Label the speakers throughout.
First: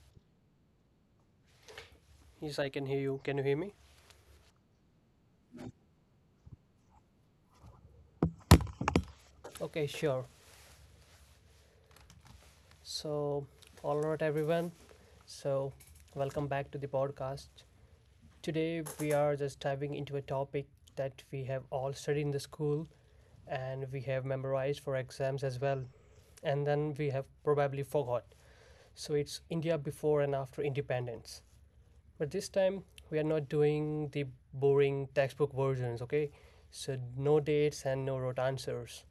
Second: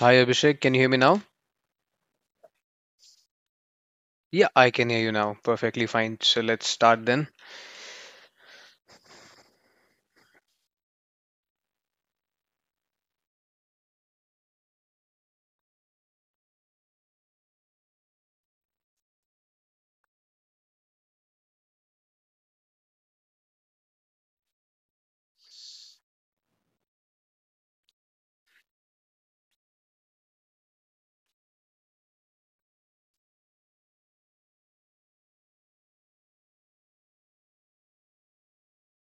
Speaker 1: Hi Abhishek, can you hear me now?
Speaker 2: Yes, I can hear you. Can you hear me?
Speaker 1: Yeah, I can hear you now. Perfectly fine. So let's start then.
Speaker 2: Okay, sure. So, all right, everyone. So, welcome back to the podcast. Today, we are just diving into a topic that we have all studied in the school, and we have memorized for exams as well. And then we have probably forgot. So it's India before and after independence. But this time we are not doing the boring textbook versions, okay? So no dates and no rote answers.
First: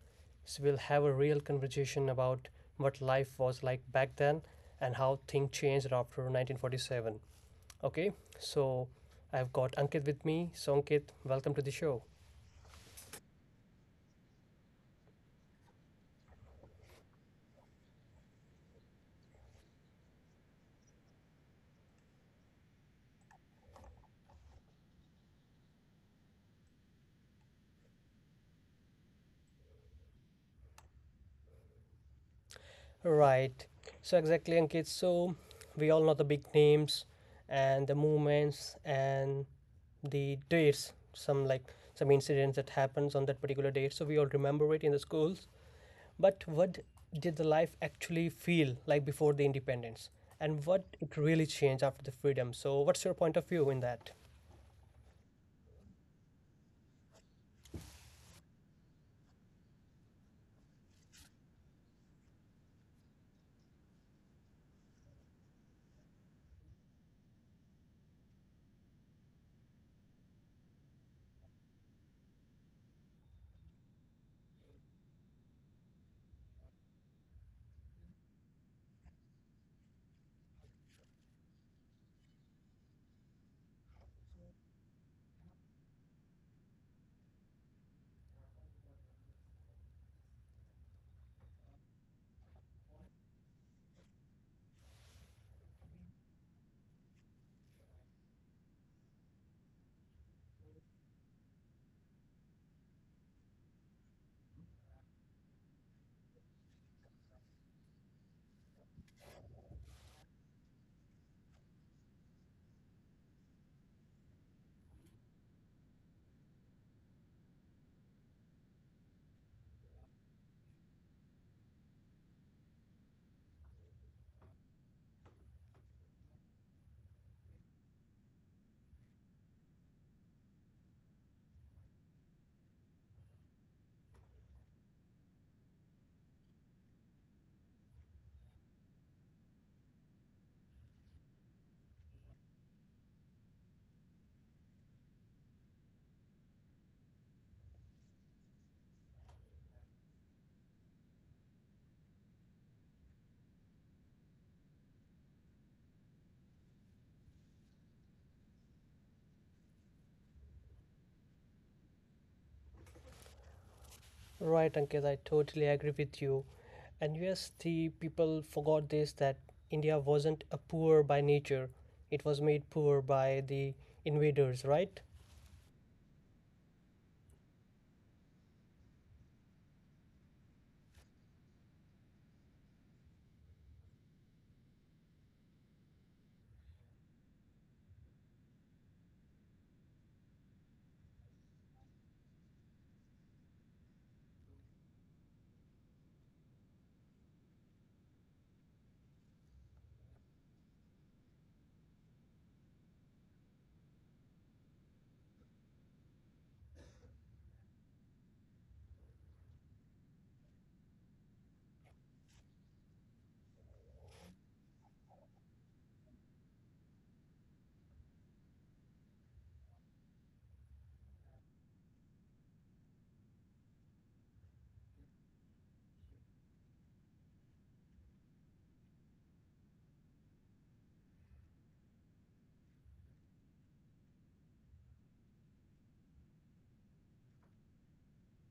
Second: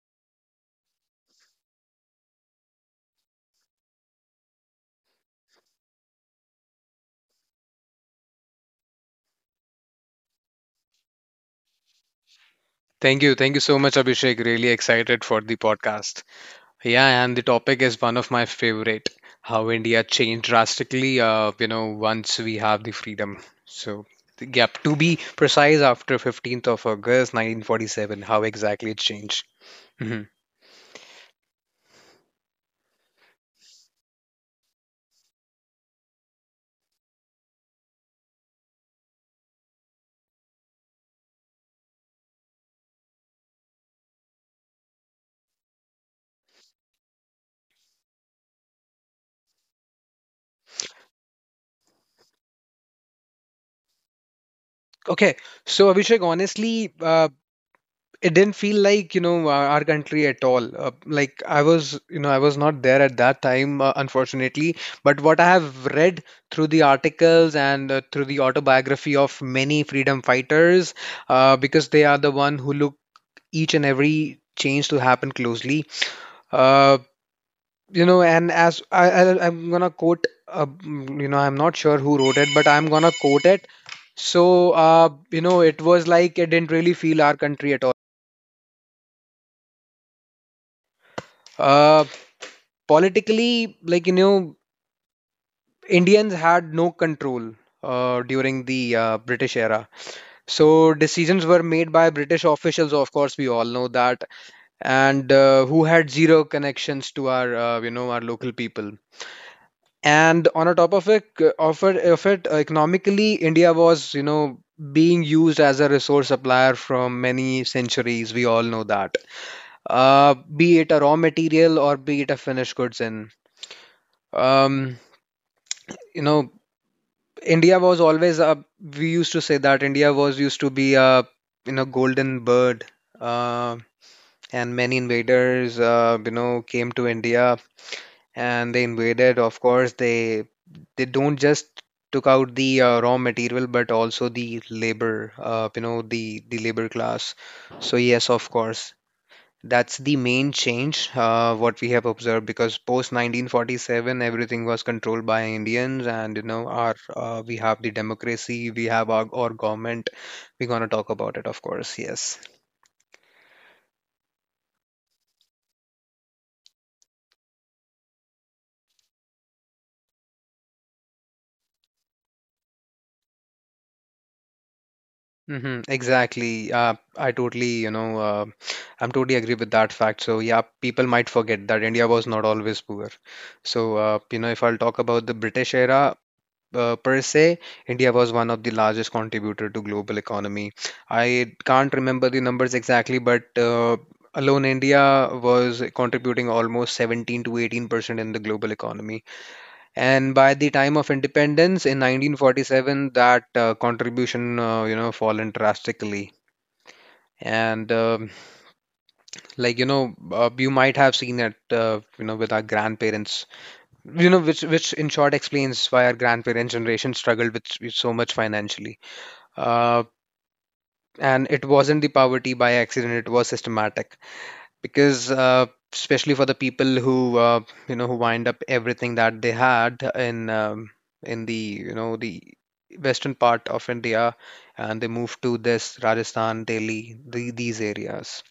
Speaker 2: So we'll have a real conversation about what life was like back then and how things changed after 1947. Okay? So I've got Ankit with me. So Ankit, welcome to the show.
Speaker 1: Thank you. Thank you so much, Abhishek. Really excited for the podcast. Yeah, and the topic is one of my favorite how India changed drastically, you know, once we have the freedom. So, to be precise, after 15th of August 1947, how exactly it changed. Mhm.
Speaker 2: Right. So exactly, Ankit. So we all know the big names and the movements and the dates. Some incidents that happens on that particular date. So we all remember it in the schools. But what did the life actually feel like before the independence, and what it really changed after the freedom? So what's your point of view in that?
Speaker 1: Okay, so Abhishek, honestly, it didn't feel like you know our country at all, like I was you know I was not there at that time, unfortunately, but what I have read through the articles and, through the autobiography of many freedom fighters, because they are the one who look each and every change to happen closely. uh, you know, and as I I'm gonna quote you know I'm not sure who wrote it but I'm gonna quote it. So, you know it was like it didn't really feel our country at all. Uh, Politically, like you know, Indians had no control during the British era. So decisions were made by British officials. Of course, we all know that, and who had zero connections to our, you know, our local people. And on a top of it, economically, India was, you know, being used as a resource supplier from many centuries. We all know that. Be it a raw material or be it a finished goods in. Um, you know, India was always a, we used to say that India was used to be a, you know, golden bird, uh, and many invaders, you know, came to India and they invaded. Of course, they don't just took out the raw material but also the labor, you know, the labor class. So yes, of course, that's the main change, what we have observed, because post 1947 everything was controlled by Indians, and you know our, we have the democracy, we have our government. We're gonna talk about it, of course. Yes.
Speaker 2: Right, Ankit, I totally agree with you. And yes, the people forgot this that India wasn't a poor by nature. It was made poor by the invaders, right?
Speaker 1: Hmm, exactly. I totally you know, I'm totally agree with that fact. So yeah, people might forget that India was not always poor. So you know, if I'll talk about the British era, per se, India was one of the largest contributor to global economy. I can't remember the numbers exactly, but alone India was contributing almost 17 to 18% in the global economy. And by the time of independence in 1947, that contribution, you know, fallen drastically. And like you know, you might have seen it, you know, with our grandparents, you know, which in short explains why our grandparents' generation struggled with so much financially. uh, and it wasn't the poverty by accident, it was systematic, because especially for the people who you know who wind up everything that they had in the you know the western part of India, and they moved to this Rajasthan, Delhi, these areas.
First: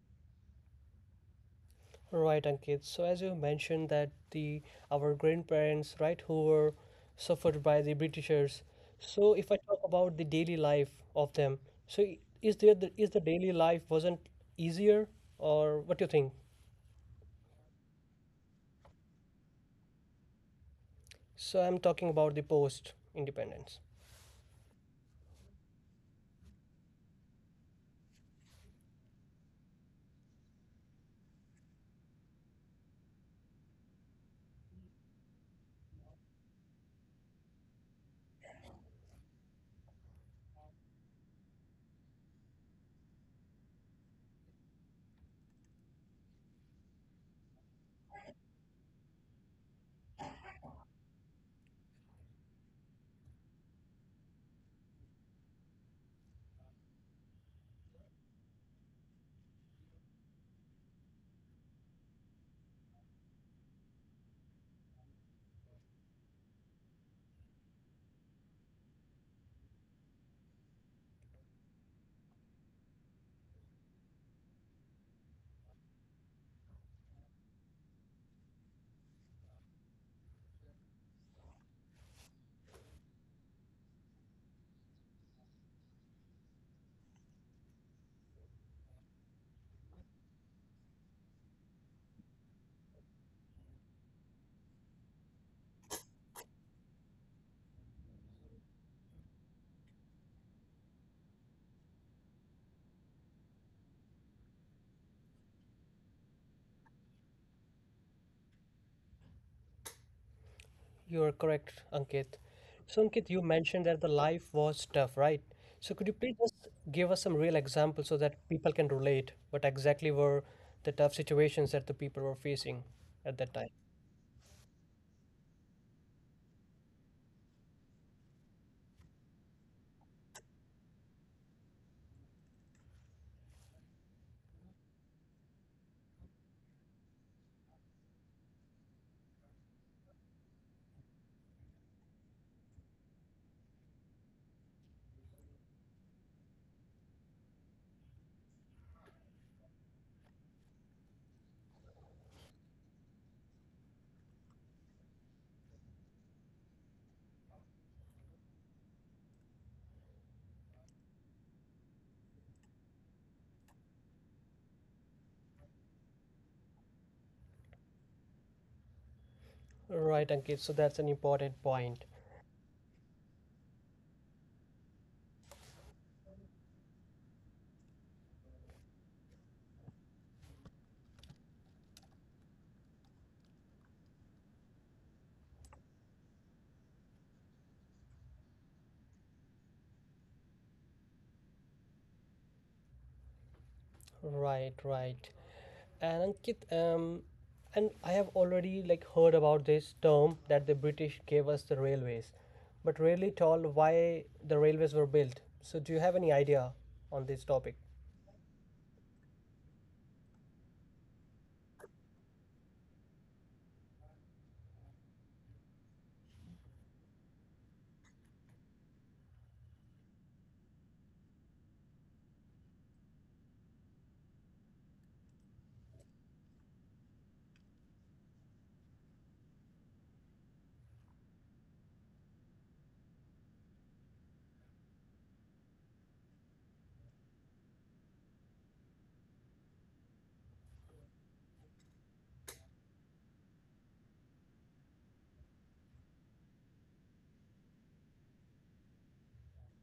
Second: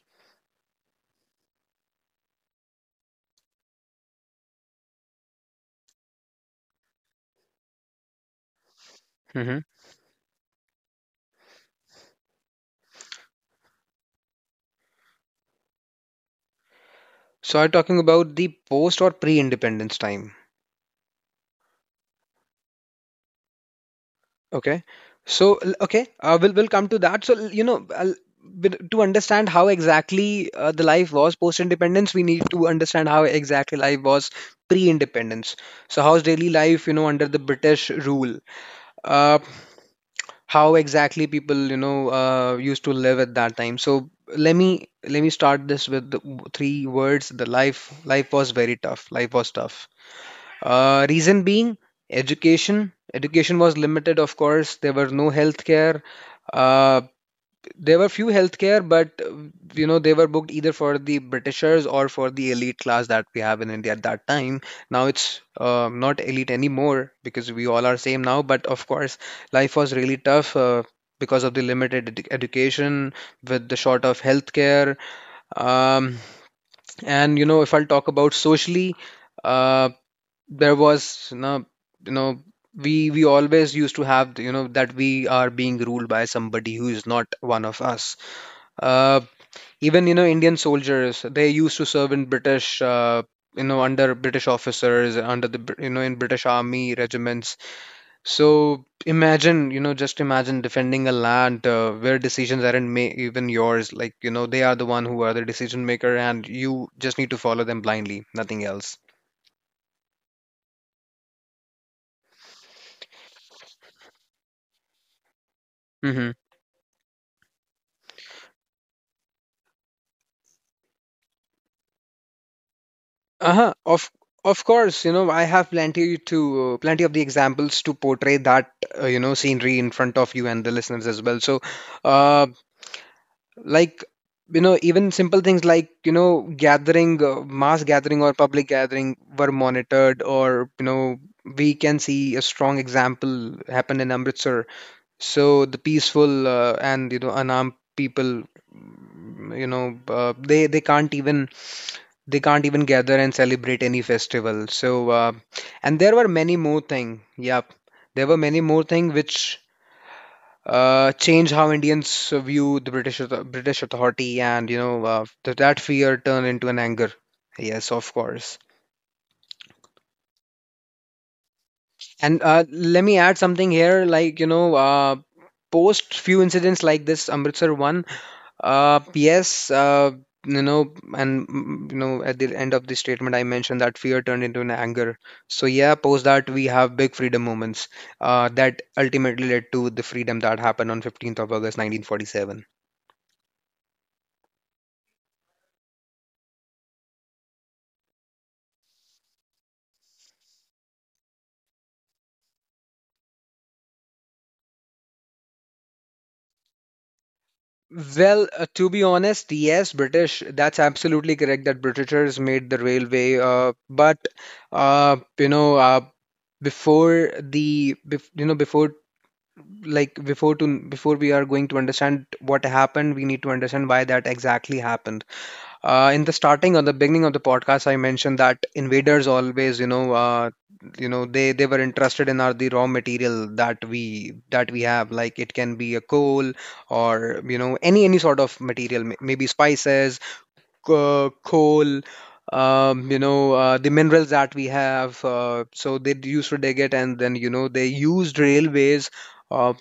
Speaker 2: Right, Ankit. So as you mentioned that the our grandparents, right, who were suffered by the Britishers. So if I
Speaker 1: Hmm.
Speaker 2: talk about the daily life of them, so is the daily life wasn't easier, or what do you think?
Speaker 1: So are you talking about the post or pre-independence time?
Speaker 2: So I'm talking about the post independence.
Speaker 1: Okay. So, we'll come to that. So, you know, I'll, to understand how exactly the life was post-independence, we need to understand how exactly life was pre-independence. So, how's daily life, you know, under the British rule? Uh, how exactly people, you know, used to live at that time. So, let me let me start this with the three words. The life life was very tough. Life was tough. Reason being education. Education was limited, of course. There were no healthcare. Uh, there were few healthcare, but you know they were booked either for the Britishers or for the elite class that we have in India at that time. Now it's not elite anymore because we all are same now. But of course, life was really tough. Because of the limited education, with the short of healthcare, um, and you know if I'll talk about socially, uh, there was you know, you know, we always used to have you know that we are being ruled by somebody who is not one of us. uh, Even you know indian soldiers they used to serve in british, you know under british officers, you know in british army regiments. So imagine you know just imagine defending a land where decisions aren't even yours, like you know they are the one who are the decision maker and you just need to follow them blindly, nothing else.
Speaker 2: You are correct, Ankit. So, Ankit, you mentioned that the life was tough, right? So could you
Speaker 1: Mm-hmm.
Speaker 2: please just give us some real examples so that people can relate what exactly were the tough situations that the people were facing at that time?
Speaker 1: Uh-huh. Of course, you know, I have plenty to plenty of the examples to portray that you know scenery in front of you and the listeners as well. So, uh, like you know, even simple things like you know gathering, mass gathering or public gathering were monitored, or you know, we can see a strong example happen in Amritsar. So the peaceful and you know unarmed people, you know, they can't even, gather and celebrate any festival. So and there were many more thing, yep, there were many more thing which change how Indians view the British authority, and you know that fear turned into an anger. Yes, of course.
Speaker 2: Right, Ankit. So that's an important point.
Speaker 1: And let me add something here, like you know, post few incidents like this Amritsar one. Yes, you know, and you know, at the end of the statement, I mentioned that fear turned into an anger. So yeah, post that we have big freedom moments that ultimately led to the freedom that happened on 15th of August, 1947.
Speaker 2: Right, right. And Ankit, and I have already like heard about this term that the British gave us the railways, but really told why the railways were built. So do you have any idea on this topic?
Speaker 1: Well, to be honest, yes, British. That's absolutely correct that Britishers made the railway. But you know, before the, bef you know, before, like before to before we are going to understand what happened we need to understand why that exactly happened. In the starting or the beginning of the podcast I mentioned that invaders always you know, you know they were interested in our the raw material that we have, like it can be a coal or you know any sort of material, maybe spices, coal, you know the minerals that we have. So they used to dig it and then you know they used railways uh,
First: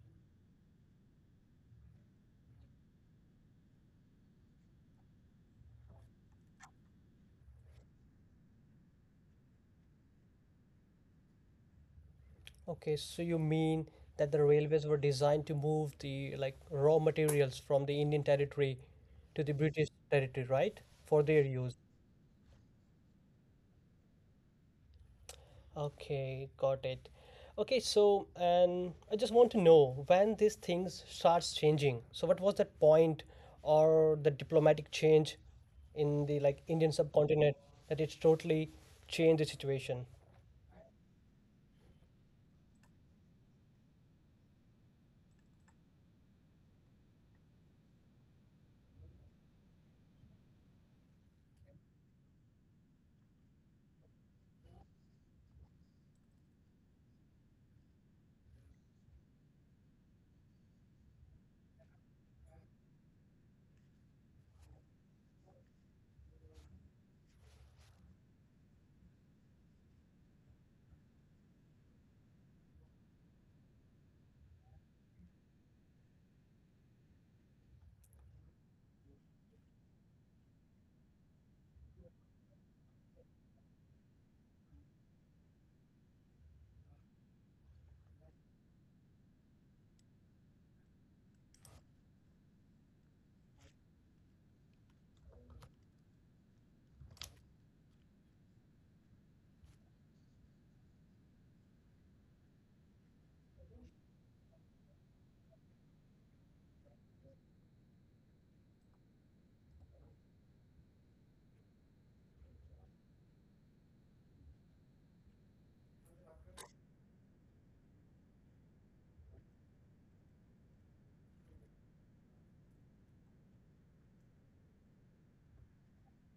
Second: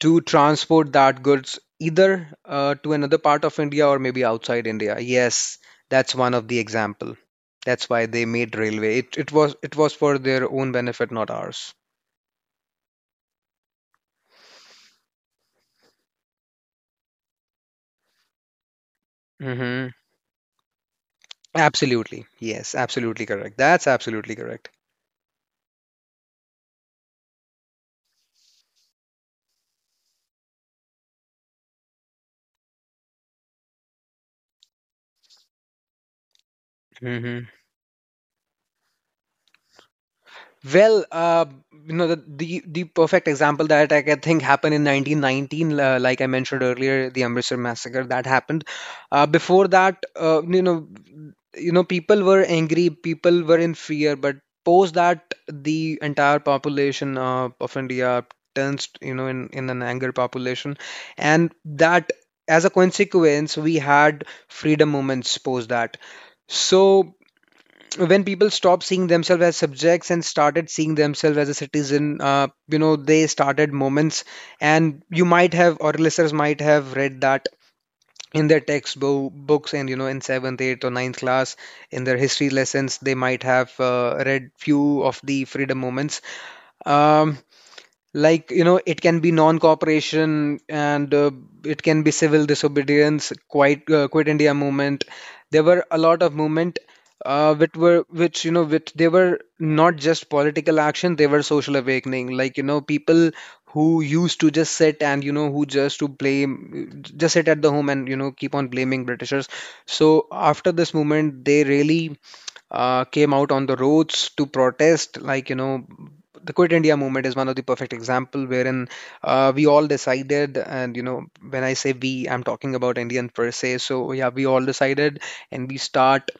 Speaker 1: to transport that goods, either to another part of India or maybe outside India. Yes, that's one of the example. That's why they made railway. It was for their own benefit, not ours.
Speaker 2: Okay, so you mean that the railways were designed to move the like raw materials from the Indian territory to the British
Speaker 1: Hmm.
Speaker 2: territory, right? For their use.
Speaker 1: Absolutely. Yes, absolutely correct. That's absolutely correct.
Speaker 2: Okay, got it. Okay, so and I just want to know when these things starts changing. So what was that point or the diplomatic change in the like Indian
Speaker 1: Hmm.
Speaker 2: subcontinent that it's totally changed the situation?
Speaker 1: Well, you know, the perfect example that I can think happened in 1919, like I mentioned earlier, the Amritsar massacre that happened. Before that, you know, people were angry, people were in fear, but post that, the entire population of India turns, you know, in an anger population, and that, as a consequence, we had freedom movements post that. So when people stopped seeing themselves as subjects and started seeing themselves as a citizen, you know, they started moments, and you might have, or listeners might have read that in their textbook books, and you know, in seventh, eighth, or ninth class, in their history lessons, they might have read few of the freedom moments. Um, like you know it can be non-cooperation and it can be civil disobedience, quit india movement. There were a lot of movement which were which you know which they were not just political action, they were social awakening, like you know people who used to just sit and you know who just to blame just sit at the home and you know keep on blaming britishers. So after this movement they really came out on the roads to protest. Like, you know, the Quit India movement is one of the perfect example, wherein we all decided, and you know, when I say we, I'm talking about Indian per se. So yeah, we all decided, and we start,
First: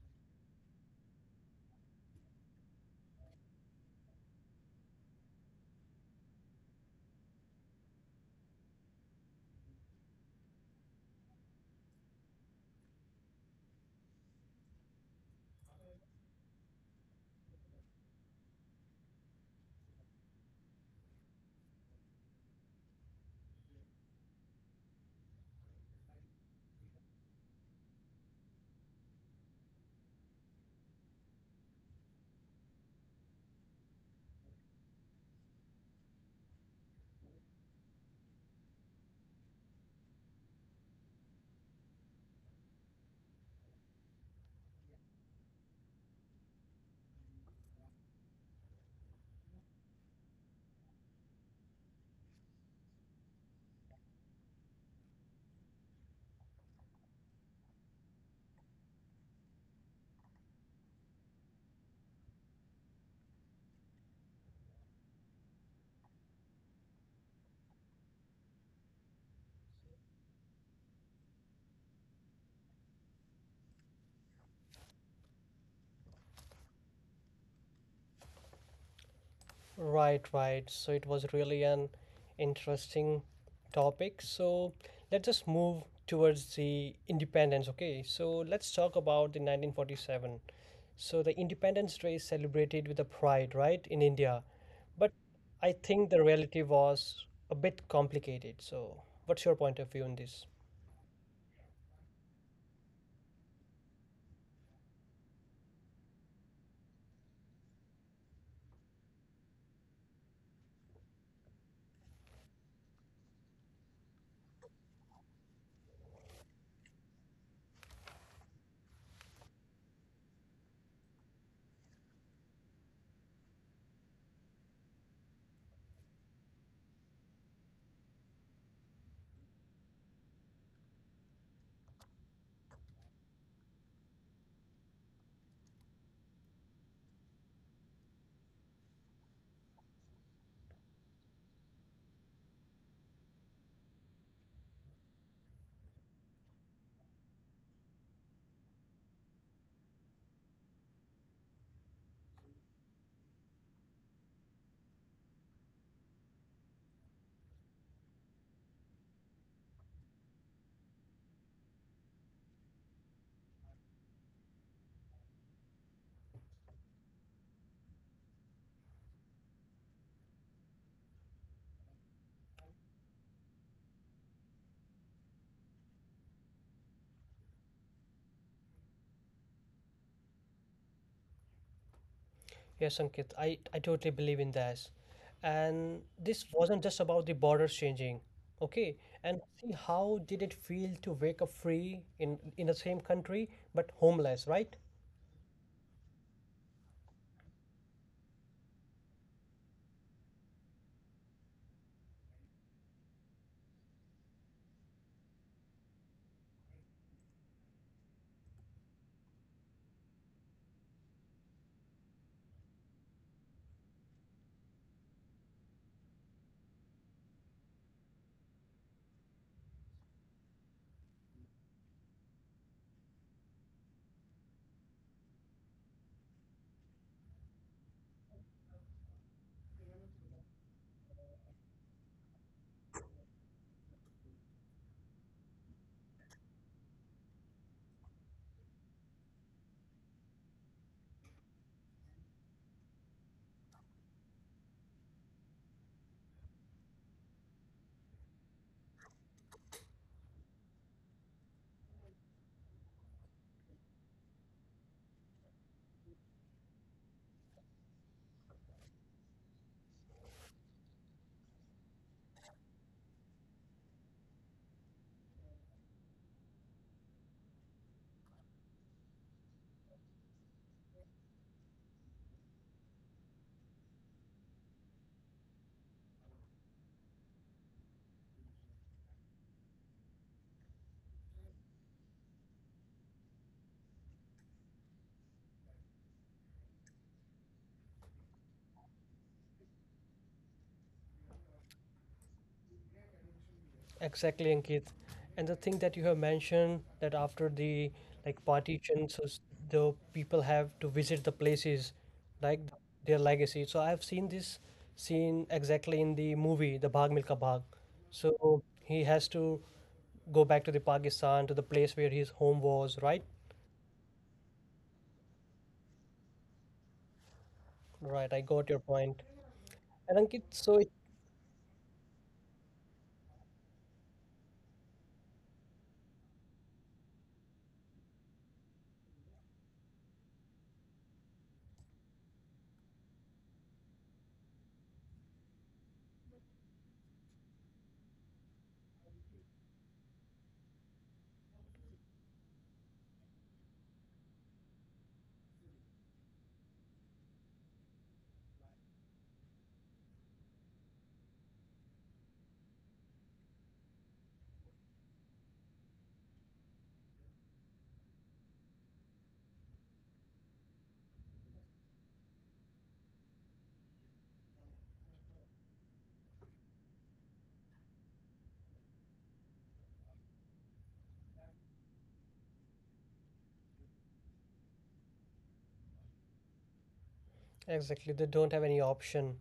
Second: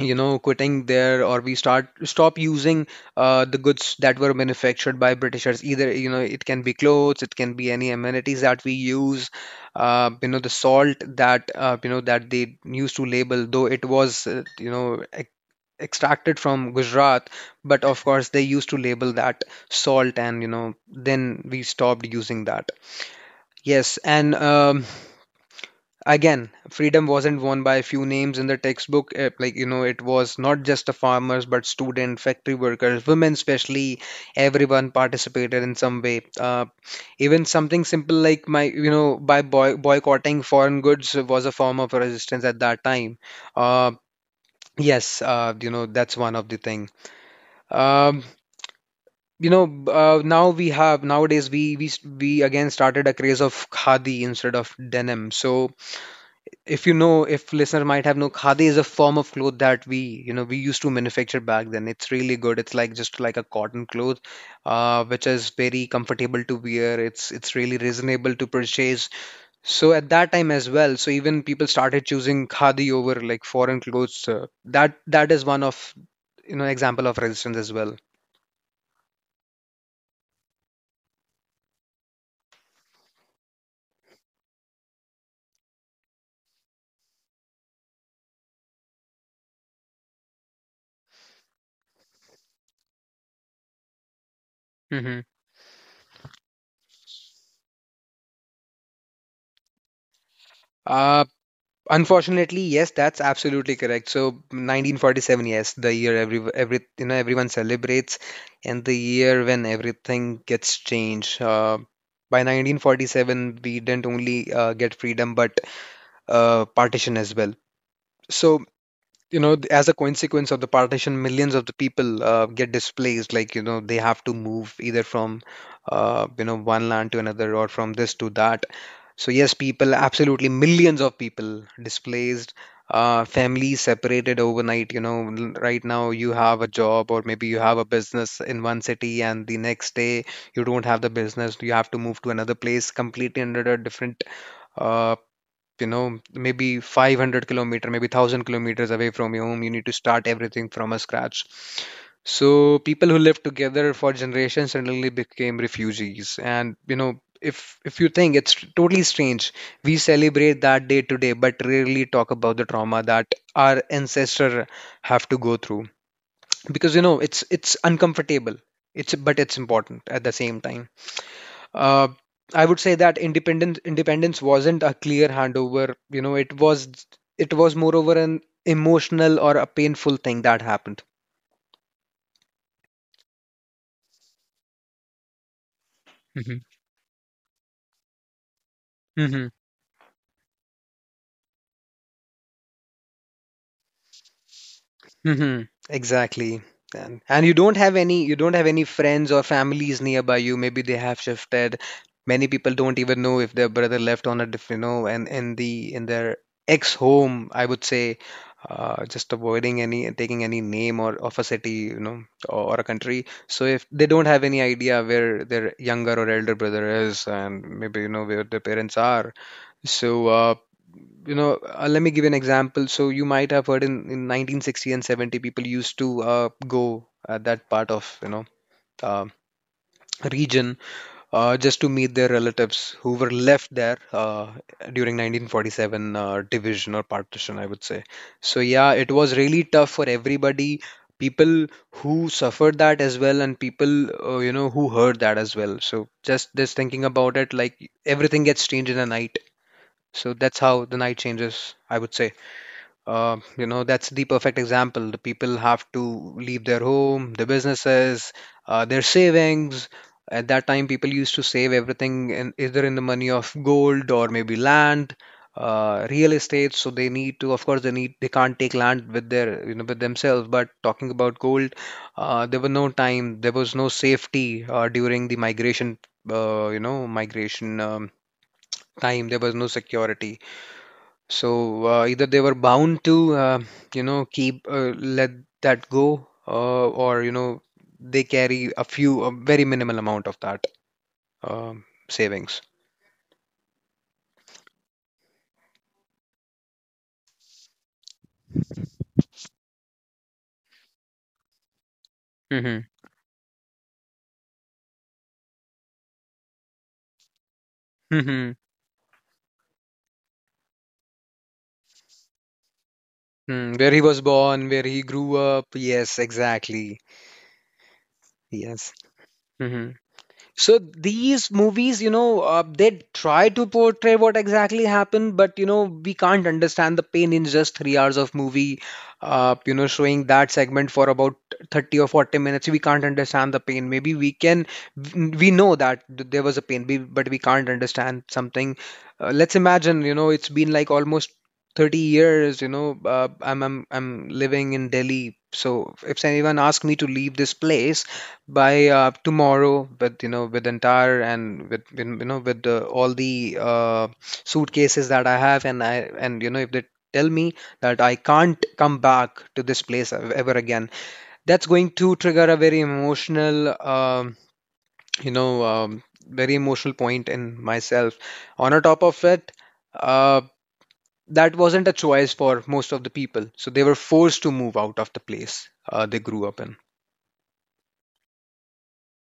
Speaker 1: you know, quitting there, or we start stop using the goods that were manufactured by Britishers. Either you know, it can be clothes, it can be any amenities that we use. You know the salt that you know that they used to label, though it was you know extracted from Gujarat, but of course they used to label that salt, and you know, then we stopped using that. Yes, and again, freedom wasn't won by a few names in the textbook. It was not just the farmers, but student, factory workers, women especially, everyone participated in some way. Even something simple like my, you know, by boy boycotting foreign goods was a form of resistance at that time. Uh, that's one of the thing. Um, Nowadays we again started a craze of khadi instead of denim. So if you know, if listener might have know, khadi is a form of cloth that we you know we used to manufacture back then. It's really good, it's like just like a cotton cloth, which is very comfortable to wear. It's really reasonable to purchase so at that time as well. So even people started choosing khadi over like foreign clothes. That is one of example of resistance as well.
Speaker 2: Right, right. So it was really an interesting topic. So let's just move towards the independence. Okay, so let's talk about the 1947. So the Independence Day is celebrated with a pride, right, in India. But
Speaker 1: Hmm.
Speaker 2: I think the reality was a bit complicated. So what's your point of view on this?
Speaker 1: Unfortunately, yes, that's absolutely correct. So 1947, yes, the year everyone celebrates, and the year when everything gets changed. By 1947, we didn't only get freedom, but partition as well. So as a consequence of the partition, millions of the people get displaced. They have to move either from one land to another, or from this to that. So yes, people, absolutely millions of people displaced, families separated overnight. Right now you have a job, or maybe you have a business in one city, and the next day you don't have the business. You have to move to another place, completely under a different uh, maybe 500 kilometer, maybe 1000 kilometers away from your home. You need to start everything from a scratch. So people who lived together for generations suddenly became refugees. And you know if if you think, it's totally strange. We celebrate that day today, but rarely talk about the trauma that our ancestor have to go through, because you know, it's uncomfortable. It's but it's important at the same time. uh, I would say that independence wasn't a clear handover. You know, it was moreover an emotional or a painful thing that happened.
Speaker 2: Yes, Ankit, I totally believe in this. And this wasn't just about the borders changing, okay? And
Speaker 1: Hmm.
Speaker 2: see how did it feel to wake up free in the same country but homeless, right?
Speaker 1: Mhm. Exactly. And you don't have any, you don't have any friends or families nearby you. Maybe they have shifted. Many people don't even know if their brother left on a different, you know, and in their ex home, I would say, just avoiding any taking any name or of a city, you know, or a country. So if they don't have any idea where their younger or elder brother is, and maybe you know where their parents are, so, uh, let me give you an example. So, you might have heard in 1960 and 70, people used to go at that part of, you know, uh, region, just to meet their relatives who were left there during 1947 division or partition, I would say. So, yeah, it was really tough for everybody. People who suffered that as well, and people, who heard that as well. So, just thinking about it, like everything gets changed in a night. So that's how the night changes, I would say. That's the perfect example. The people have to leave their home, their businesses, their savings. At that time, people used to save everything in, either in the money of gold or maybe land, real estate. So they need to, of course, they can't take land with their you know with themselves. But talking about gold, there was no time, there was no safety during the migration, uh, you know, migration um, time. There was no security, so either they were bound to, keep, let that go, or you know, they carry a few, a very minimal amount of that um, savings.
Speaker 2: Exactly, Ankit. And the thing that you have mentioned that after the like partition, the people have to visit the places, like
Speaker 1: Mm-hmm.
Speaker 2: their legacy. So I have seen this scene exactly in the movie, the Bhag Milka Bhag.
Speaker 1: Mm-hmm.
Speaker 2: So he has to go back to the Pakistan to the place where his home was, right?
Speaker 1: Mm, where he was born, where he grew up. Yes, exactly.
Speaker 2: Right, I got your
Speaker 1: Yes.
Speaker 2: point. And Ankit,
Speaker 1: So these movies, you know, they try to portray what exactly happened, but you know, we can't understand the pain in just 3 hours of movie. Showing that segment for about 30 or 40 minutes, we can't understand the pain. Maybe we can, we know that there was a pain, but we can't understand something. Let's imagine, you know, it's been like almost 30 years, you know, I'm living in Delhi. So if anyone asks me to leave this place, by tomorrow with entire, and with you know with the, all the suitcases that I have, and I and you know if they tell me that I can't come back to this place ever again, that's going to trigger a very emotional very emotional point in myself. On a top of it, uh, that wasn't a choice for most of the people, so they were forced to move out of the place they grew up in.
Speaker 2: exactly, they don't have any option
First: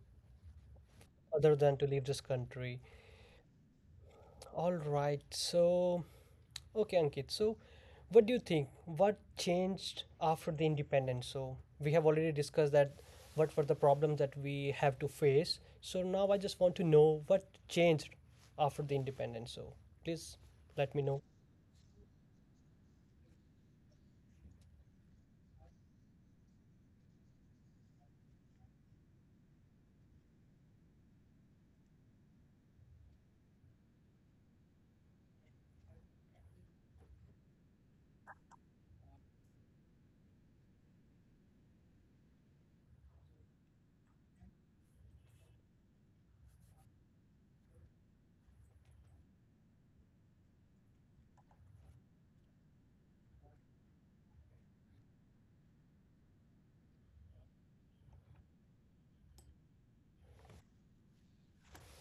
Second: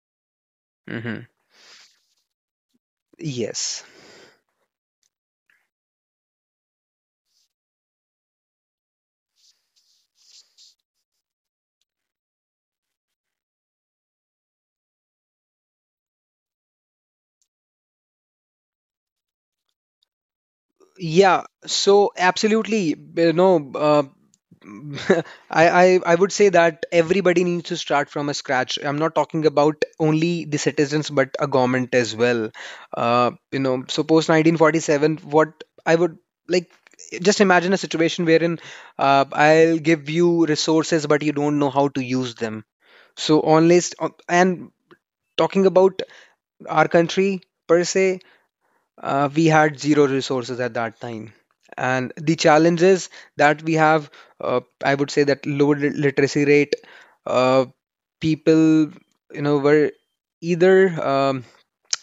Speaker 1: Hmm.
Speaker 2: other than to leave this country.
Speaker 1: Yes.
Speaker 2: All right, so okay, Ankit. So what do you think? What changed after the independence? So we have already discussed that what were the problems that we have to face. So now I just want to know what changed after the independence. So please let me know.
Speaker 1: Yeah, so absolutely, I would say that everybody needs to start from a scratch. I'm not talking about only the citizens, but a government as well. So post 1947, what I would like, just imagine a situation wherein I'll give you resources, but you don't know how to use them. So, unless, and talking about our country per se, we had zero resources at that time, and the challenges that we have, I would say that low literacy rate. uh, People, you know, were either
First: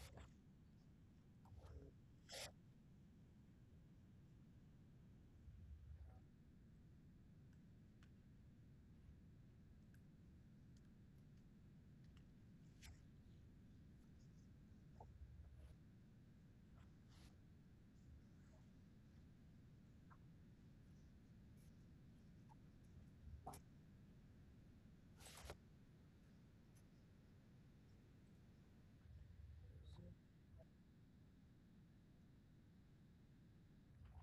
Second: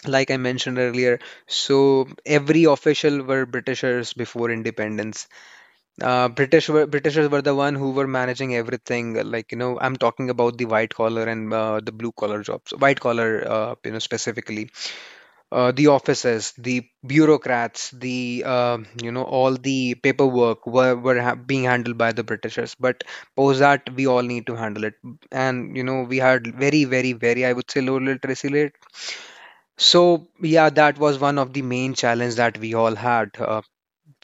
Speaker 1: like I mentioned earlier, so every official were britishers before independence. Britishers were the one who were managing everything, like you know, I'm talking about the white collar, and the blue collar jobs. White collar, specifically, the offices, the bureaucrats, the all the paperwork were being handled by the Britishers. But post that, we all need to handle it, and you know we had very, very, very, I would say, low literacy rate. So yeah, that was one of the main challenge that we all had.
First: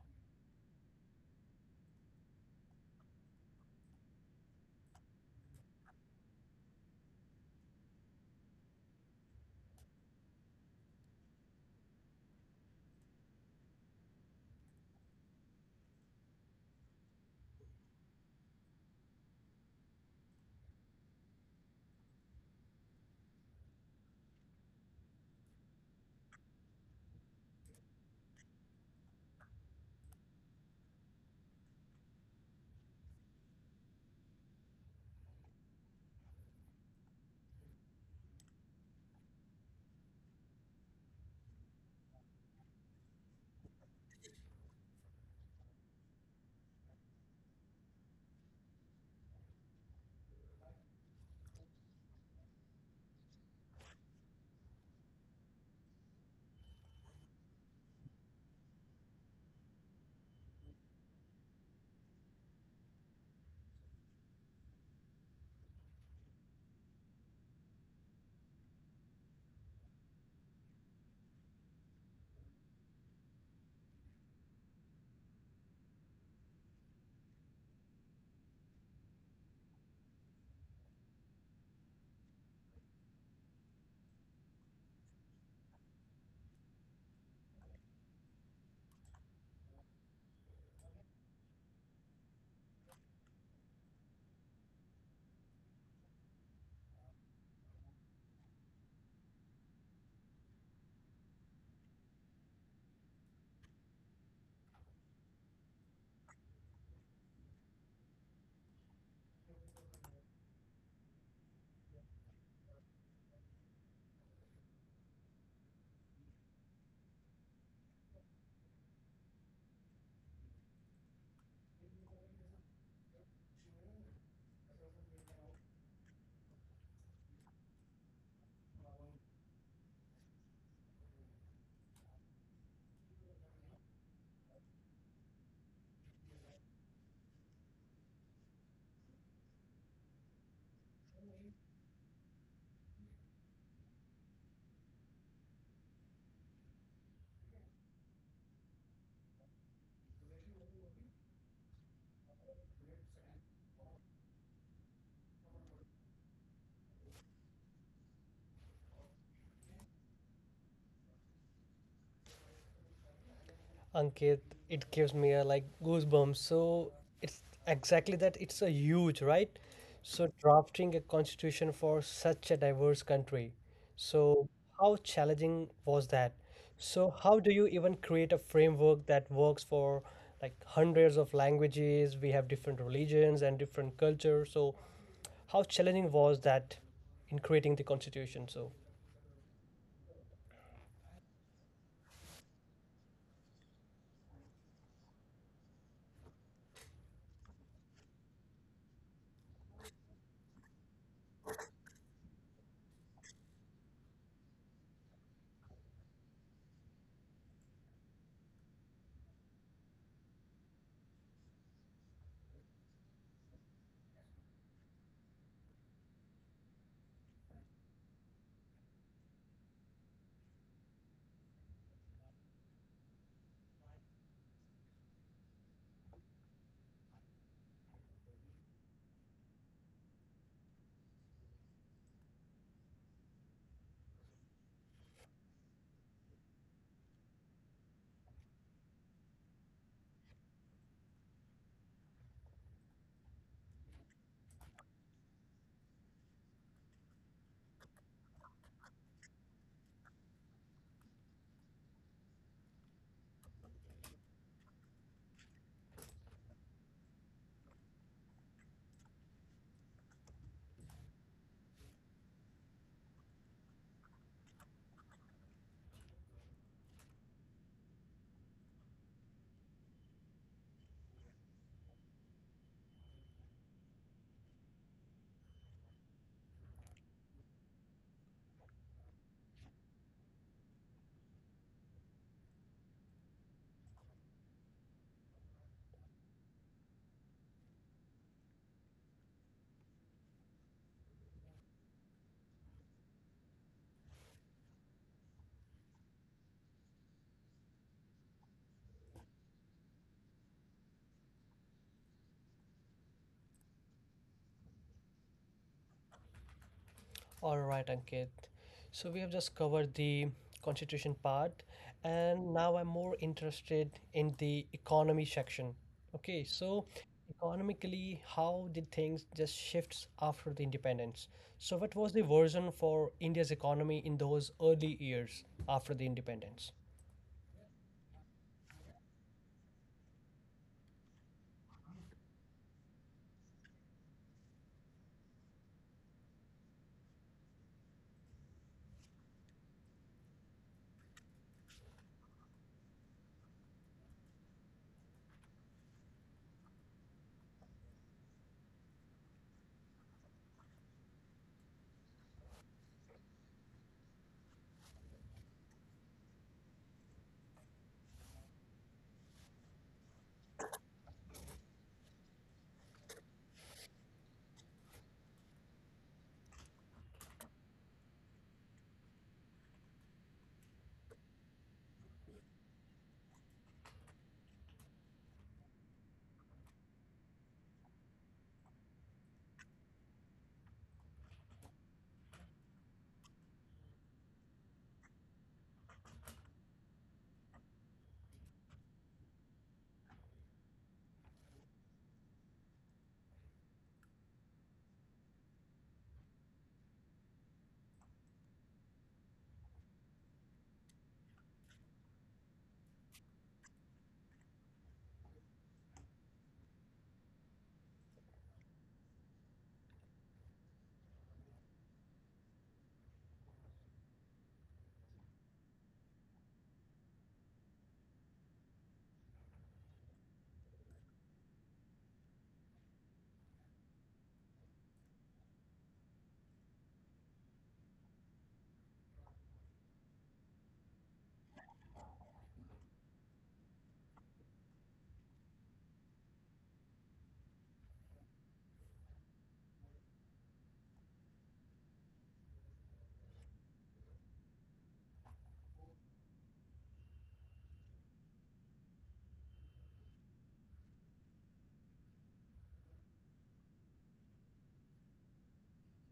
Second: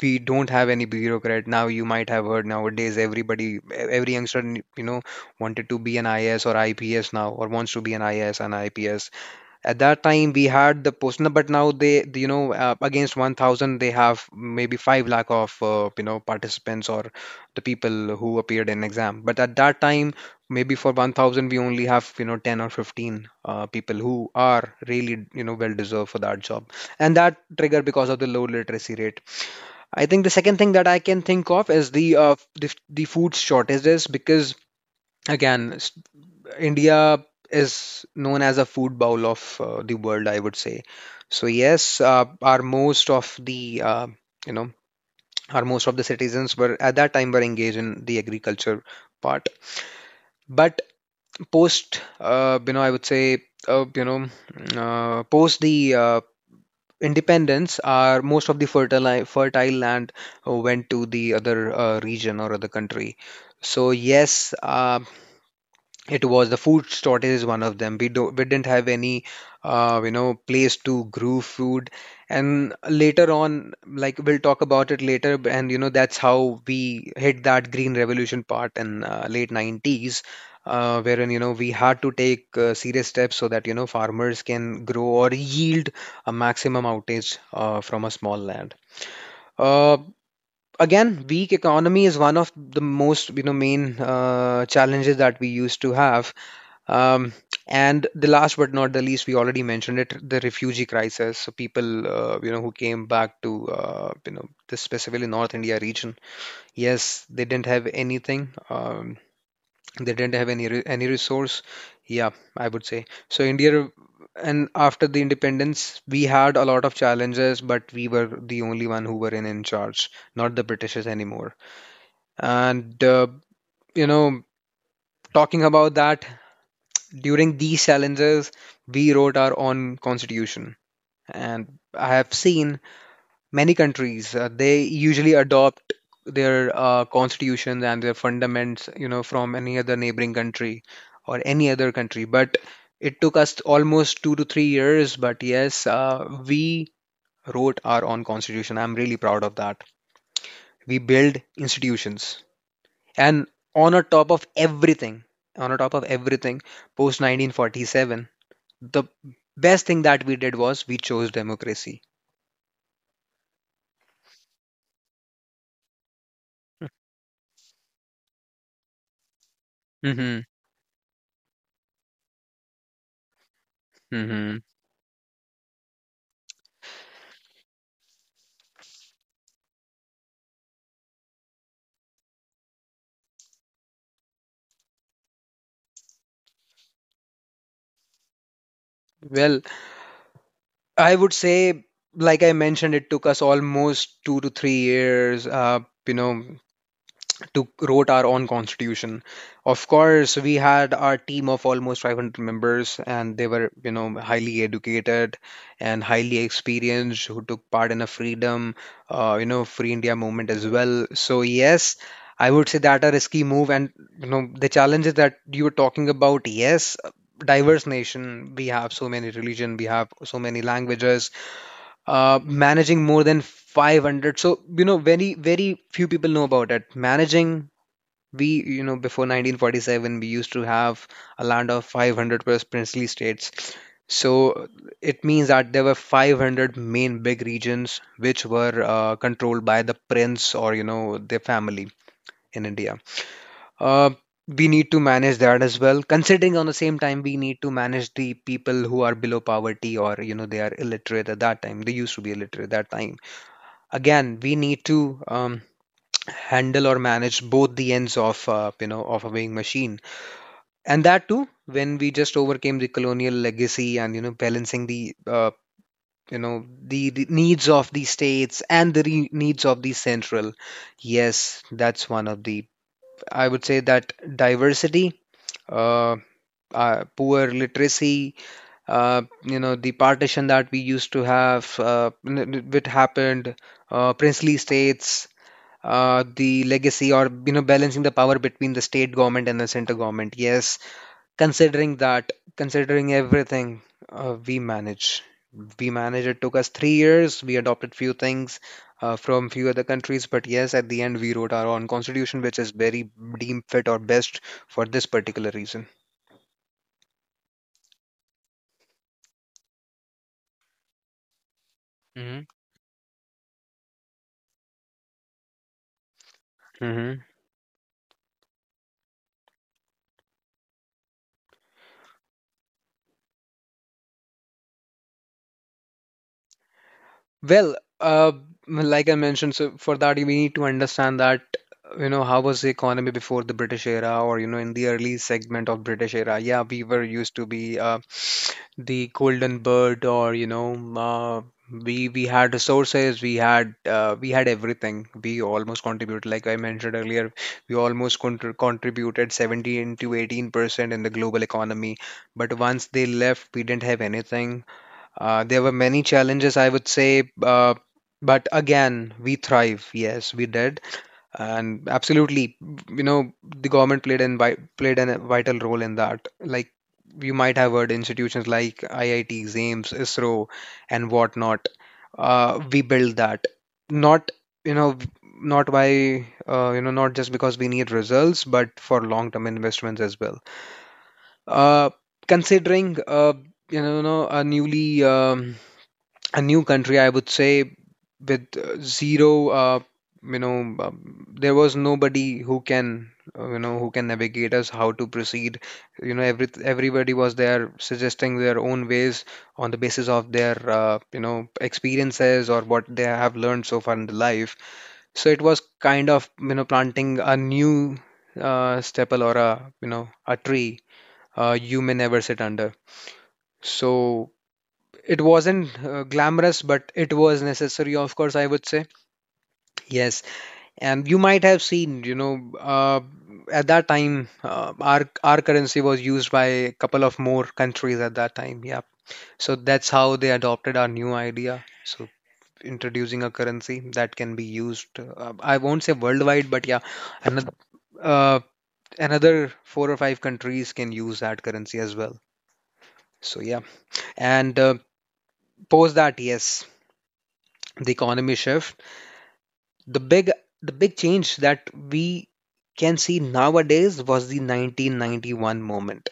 Speaker 1: We don't have any bureaucrat now. You might have heard nowadays everybody, every youngster, you know, wanted to be an IAS or IPS now, or wants to be an IAS and IPS. At that time we had the Posna, but now they, you know, against 1,000 they have maybe 5 lakh of, participants or the people who appeared in exam. But at that time, maybe for 1,000 we only have, you know, 10 or 15 people who are really, you know, well deserved for that job, and that triggered because of the low literacy rate. I think the second thing that I can think of is the food shortages, because again, India is known as a food bowl of the world, I would say. So yes, you know our most of the citizens were at that time were engaged in the agriculture part. But post you know I would say you know post the independence, our most of the fertile land went to the other region or other country. So yes, it was the food shortage is one of them. We didn't have any place to grow food, and later on, like we'll talk about it later, b- and you know that's how we hit that green revolution part in late 90s, wherein you know we had to take serious steps, so that you know farmers can grow or yield a maximum outage from a small land. uh, Again, weak economy is one of the most, you know, main challenges that we used to have. um, and the last but not the least, we already mentioned it, the refugee crisis. So people, who came back to, this specifically North India region. Yes, they didn't have anything. They didn't have any resource. Yeah, I would say. So India, and after the independence, we had a lot of challenges, but we were the only one who were in charge, not the Britishes anymore. And you know, talking about that, during these challenges, we wrote our own constitution. And I have seen many countries, they usually adopt their constitutions and their fundaments, you know, from any other neighboring country or any other country. But it took us almost 2 to 3 years. But yes, we wrote our own constitution. I'm really proud of that. We build institutions. And on a top of everything, on a top of everything, post 1947, the best thing that we did was we chose democracy.
Speaker 2: Ankit, it gives me a like goosebumps. So it's exactly that. It's a huge, right? So
Speaker 1: Hmm.
Speaker 2: drafting a constitution for such a diverse country. So
Speaker 1: Hmm.
Speaker 2: how challenging was that? So how do you even create a framework that works for like hundreds of languages? We have different religions and different cultures. So how challenging was that in creating the constitution? So
Speaker 1: Well, I would say, like I mentioned, it took us almost 2 to 3 years. You know, to wrote our own constitution. Of course, we had our team of almost 500 members, and they were, you know, highly educated and highly experienced who took part in a freedom, you know, free India movement as well. So yes, I would say that a risky move, and you know, the challenges that you were talking about. Yes, diverse nation. We have so many religion. We have so many languages, managing more than 500. So you know, very very few people know about it. Managing, we you know, before 1947 we used to have a land of 500 plus princely states. So it means that there were 500 main big regions which were controlled by the prince or you know their family in India. uh, we need to manage that as well, considering on the same time we need to manage the people who are below poverty, or you know they are illiterate at that time. They used to be illiterate at that time. Again, we need to handle or manage both the ends of you know, of a weighing machine. And that too when we just overcame the colonial legacy and you know, balancing the you know, the needs of the states and the needs of the central. Yes, that's one of the, I would say, that diversity, uh, poor literacy, you know, the partition that we used to have, which happened, princely states, the legacy, or you know, balancing the power between the state government and the center government. Yes. Considering that, considering everything, we manage. We manage. It took us 3 years. We adopted few things from few other countries, but yes, at the end, we wrote our own constitution, which is very deemed fit or best for this particular reason.
Speaker 2: all right, Ankit. So we have just covered the constitution part,
Speaker 1: Mhm.
Speaker 2: and now I'm more interested in the economy section. Okay, so
Speaker 1: Hmm.
Speaker 2: economically, how did things just shifts after the independence? So what was the version for India's economy in those early years after the independence?
Speaker 1: Well, like I mentioned, so for that we need to understand that you know, how was the economy before the British era, or you know, in the early segment of British era. Yeah, we were used to be the golden bird, or you know, we had resources, we had, we had everything. We almost contributed, like I mentioned earlier, we almost contributed 17 to 18% in the global economy. But once they left, we didn't have anything. There were many challenges, I would say, but again, we thrive. Yes, we did, and absolutely, you know, the government played played a vital role in that. Like you might have heard, institutions like IITs, AIIMS, ISRO, and whatnot. We built that, not you know, not just because we need results, but for long term investments as well. Uh, considering you know, a newly a new country, I would say, with zero, you know, there was nobody who can, you know, who can navigate us how to proceed. You know, everybody was there suggesting their own ways on the basis of their, you know, experiences or what they have learned so far in the life. So it was kind of, you know, planting a new staple, or a, you know, a tree you may never sit under. So it wasn't glamorous, but it was necessary, of course, I would say. Yes. And you might have seen, you know, uh, at that time, our currency was used by a couple of more countries at that time. Yeah. So that's how they adopted our new idea. So introducing a currency that can be used, I won't say worldwide, but yeah, another, uh, another four or five countries can use that currency as well. So yeah. And post that, yes, the economy shift, the big the big change that we can see nowadays was the 1991 moment.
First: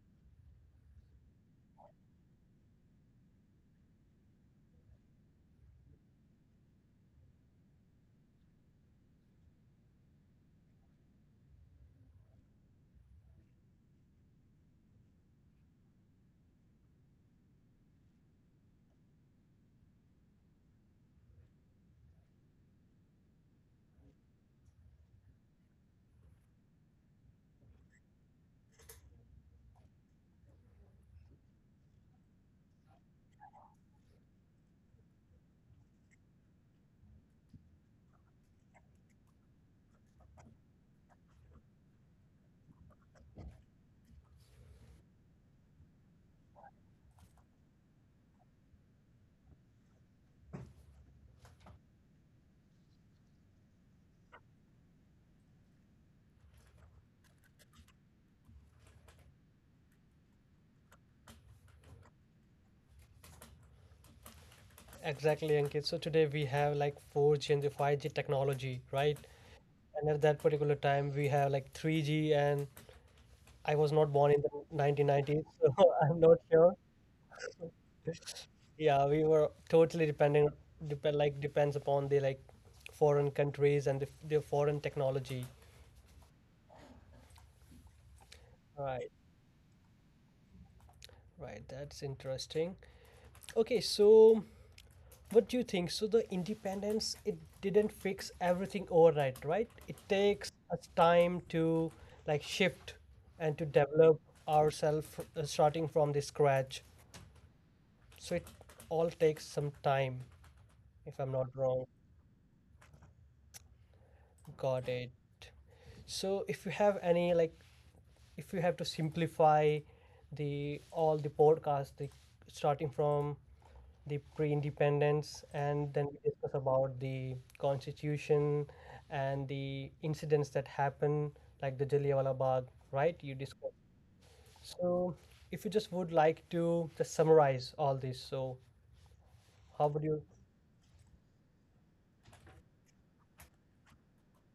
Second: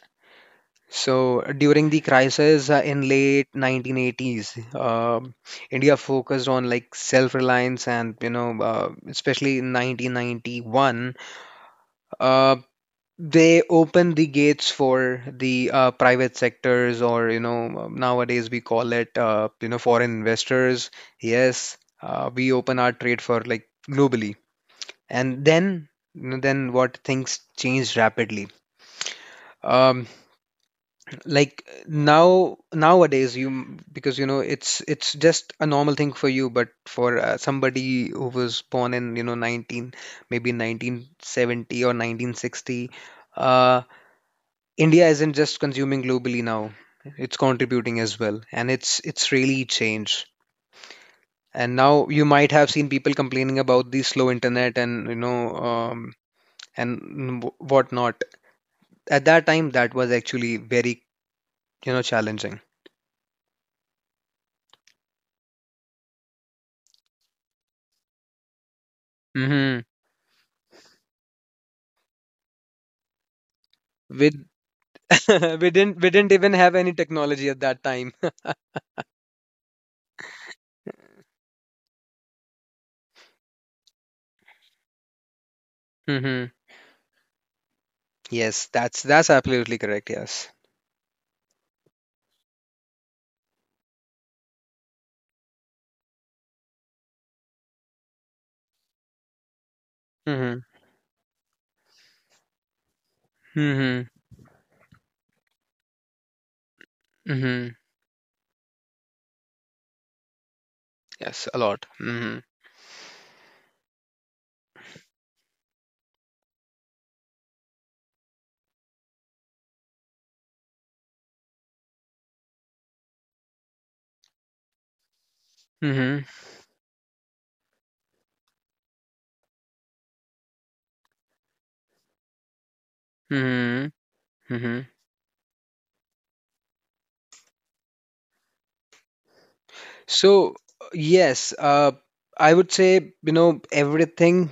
Speaker 1: So during the crisis in late 1980s, India focused on like self-reliance and you know, especially in 1991, uh, they opened the gates for the private sectors, or you know, nowadays we call it, you know, foreign investors. Yes, we open our trade for like globally. And then, what things changed rapidly. um like now, nowadays you, because you know, it's just a normal thing for you, but for somebody who was born in you know 19, maybe 1970 or 1960, uh India isn't just consuming globally now, it's contributing as well, and it's really changed. And now you might have seen people complaining about the slow internet, and you know, and whatnot. At that time, that was actually very, you know, challenging.
Speaker 2: Exactly, Ankit. So today we have like 4G and the 5G technology, right?
Speaker 1: Mm-hmm.
Speaker 2: And at that particular time, we have like 3G, and I was not
Speaker 1: we
Speaker 2: born in the 1990s,
Speaker 1: we
Speaker 2: so
Speaker 1: didn't we
Speaker 2: I'm
Speaker 1: didn't
Speaker 2: not
Speaker 1: even
Speaker 2: sure.
Speaker 1: have any technology at that time.
Speaker 2: Yeah, we were totally depending, depend like depends upon the like foreign countries and the foreign technology.
Speaker 1: Mm-hmm. Yes, that's
Speaker 2: Right,
Speaker 1: that's absolutely correct. Yes.
Speaker 2: right. That's interesting. Okay, so what do you think? So the independence, it didn't fix everything overnight, right? It takes
Speaker 1: Mm-hmm.
Speaker 2: us time to like shift and to
Speaker 1: Mm-hmm.
Speaker 2: develop ourselves, starting from the scratch.
Speaker 1: Mm-hmm.
Speaker 2: So it all takes some time, if I'm
Speaker 1: Yes,
Speaker 2: not
Speaker 1: a
Speaker 2: wrong.
Speaker 1: lot. Hmm.
Speaker 2: Got it. So if you have any like if you have to simplify the all the podcast, the, starting from the pre-independence, and then
Speaker 1: Mm-hmm.
Speaker 2: we discuss about the constitution and the incidents that happen like the Jallianwala Bagh, right? You discuss.
Speaker 1: Mm-hmm. Mm-hmm.
Speaker 2: So if you just would like to just summarize all this, so how would you
Speaker 1: So, yes, I would say, you know, everything,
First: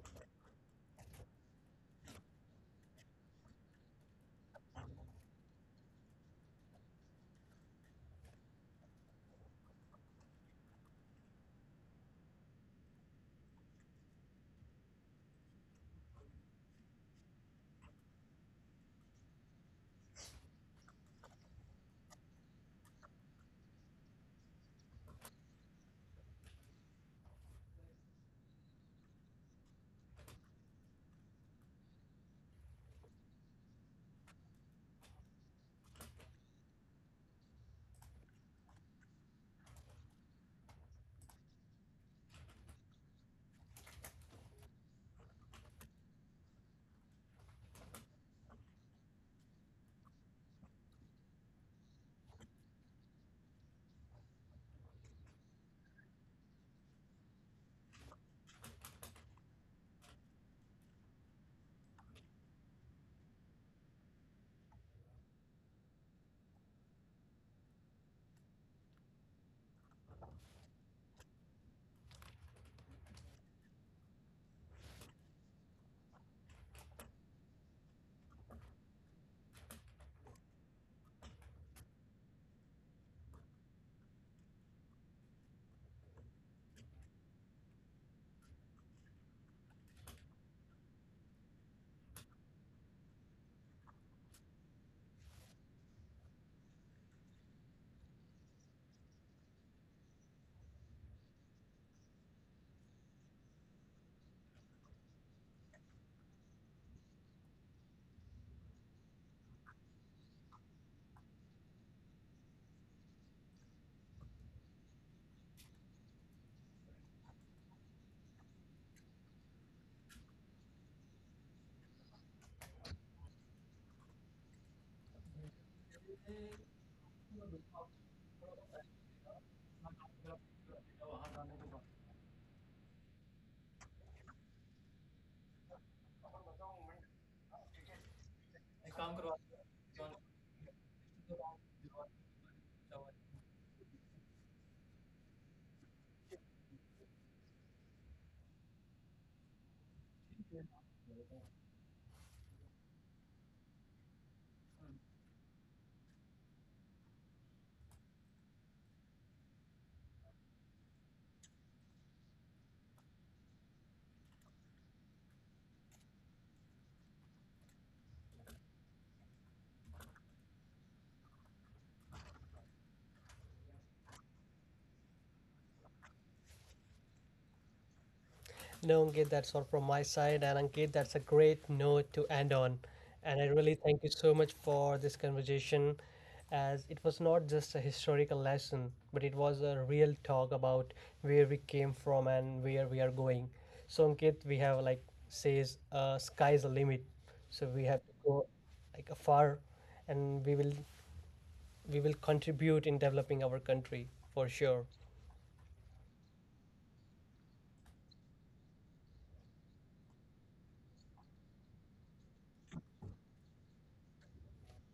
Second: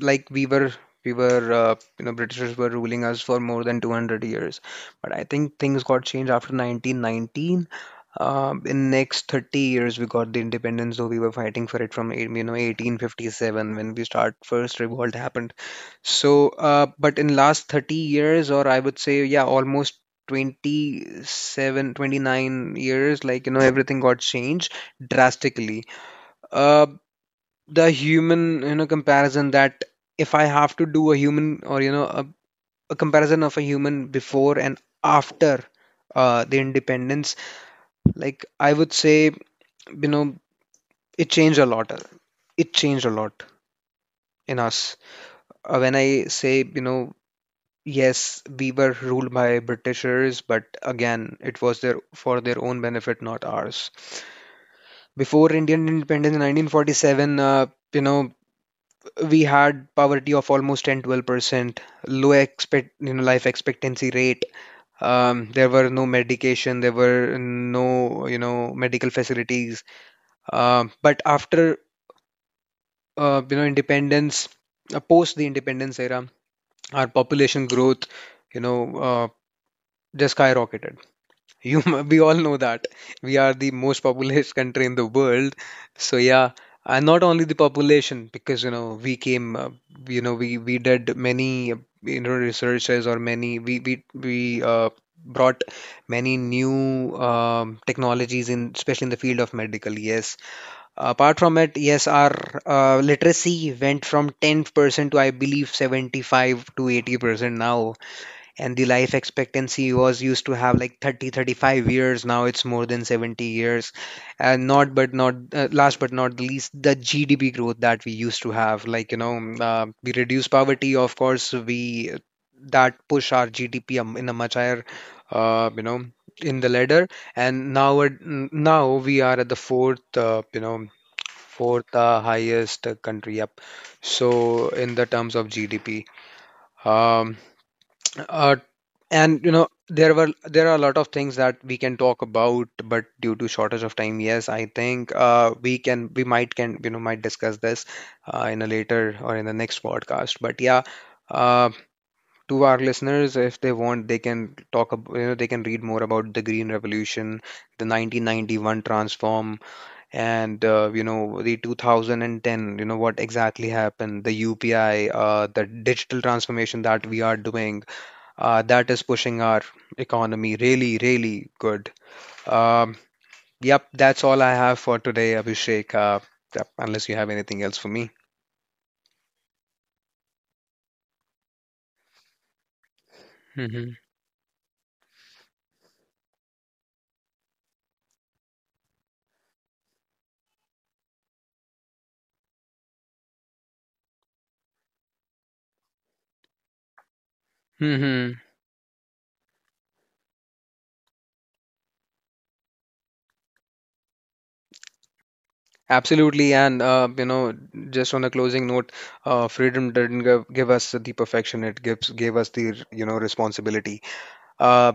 Speaker 1: like we were, we were, you know, Britishers were ruling us for more than 200 years. But I think things got changed after 1990. In next 30 years, we got the independence, though we were fighting for it from, you know, 1857, when we start first revolt happened. So, but in last 30 years, or I would say, yeah, almost 27, 29 years, like, you know, everything got changed drastically. Uh, the human, you know, comparison that if I have to do a human, or, you know, a comparison of a human before and after the independence, like I would say, you know, it changed a lot. It changed a lot in us. When I say, you know, yes, we were ruled by Britishers, but again it was their, for their own benefit, not ours. Before Indian independence in 1947, you know, we had poverty of almost 10, 12%, low expect you know, life expectancy rate. There were no medication, there were no, you know, medical facilities. But after, you know, independence, post the independence era, our population growth, you know, uh, just skyrocketed. You we all know that we are the most populous country in the world. So yeah. And not only the population, because you know we came, you know, we did many, you know, researches, or many we uh, brought many new technologies in, especially in the field of medical. Yes. Apart from it, yes, our literacy went from 10% to, I believe, 75 to 80% now. And the life expectancy was used to have like 30, 35 years. Now it's more than 70 years. And not but not last but not the least, the GDP growth that we used to have. Like, you know, we reduce poverty, of course, we that push our GDP in a much higher, you know, in the ladder. And now, now we are at the fourth, you know, fourth highest country. Up, so in the terms of GDP, um, uh, and you know there were, there are a lot of things that we can talk about, but due to shortage of time, yes, I think we might can, you know, might discuss this in a later, or in the next podcast. But yeah. Uh, to our listeners, if they want, they can talk about, you know, they can read more about the Green Revolution, the 1991 transform, and you know, the 2010, you know, what exactly happened, the UPI, the digital transformation that we are doing, that is pushing our economy really really good. um, yep, that's all I have for today, Abhishek. Yep, unless you have anything else for me.
Speaker 2: No, Ankit, that's all from my side. And Ankit, that's a great note to end on. And I really
Speaker 1: Hmm.
Speaker 2: thank you so much for this conversation, as it was not just a historical lesson, but it was a real talk about where we came from and where we are going. So, Ankit, we have like says, sky's the limit. So we have to
Speaker 1: Hmm.
Speaker 2: go like afar, and we will contribute in developing our country for sure.
Speaker 1: Absolutely, and you know, just on a closing note, freedom didn't give us the perfection; it gives gave us the, you know, responsibility. uh,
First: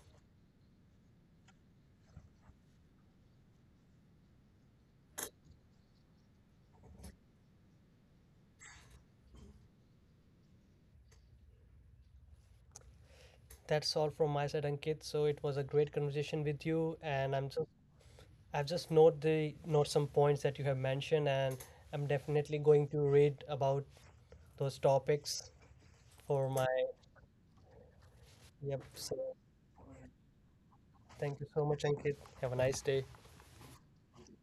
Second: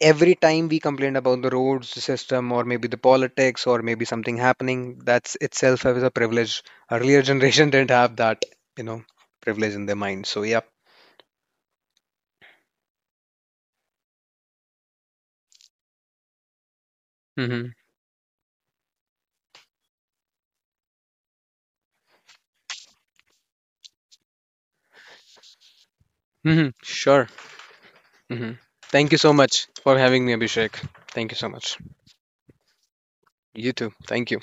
Speaker 1: every time we complain about the roads system, or maybe the politics, or maybe something happening, that's itself as a privilege. Earlier generation didn't have that, you know, privilege in their mind. So yeah.
Speaker 2: That's all from my side, Ankit. So it was a great conversation with you, and I'm so
Speaker 1: Hmm.
Speaker 2: I've just note some points that you have mentioned, and I'm definitely going to read about those topics for my.
Speaker 1: Hmm. Sure. Hmm.
Speaker 2: Yep.
Speaker 1: Thank
Speaker 2: So
Speaker 1: you so much for having me, Abhishek. Thank you
Speaker 2: thank you
Speaker 1: so
Speaker 2: so
Speaker 1: much.
Speaker 2: much, Ankit. Have a nice day.
Speaker 1: You too, thank you.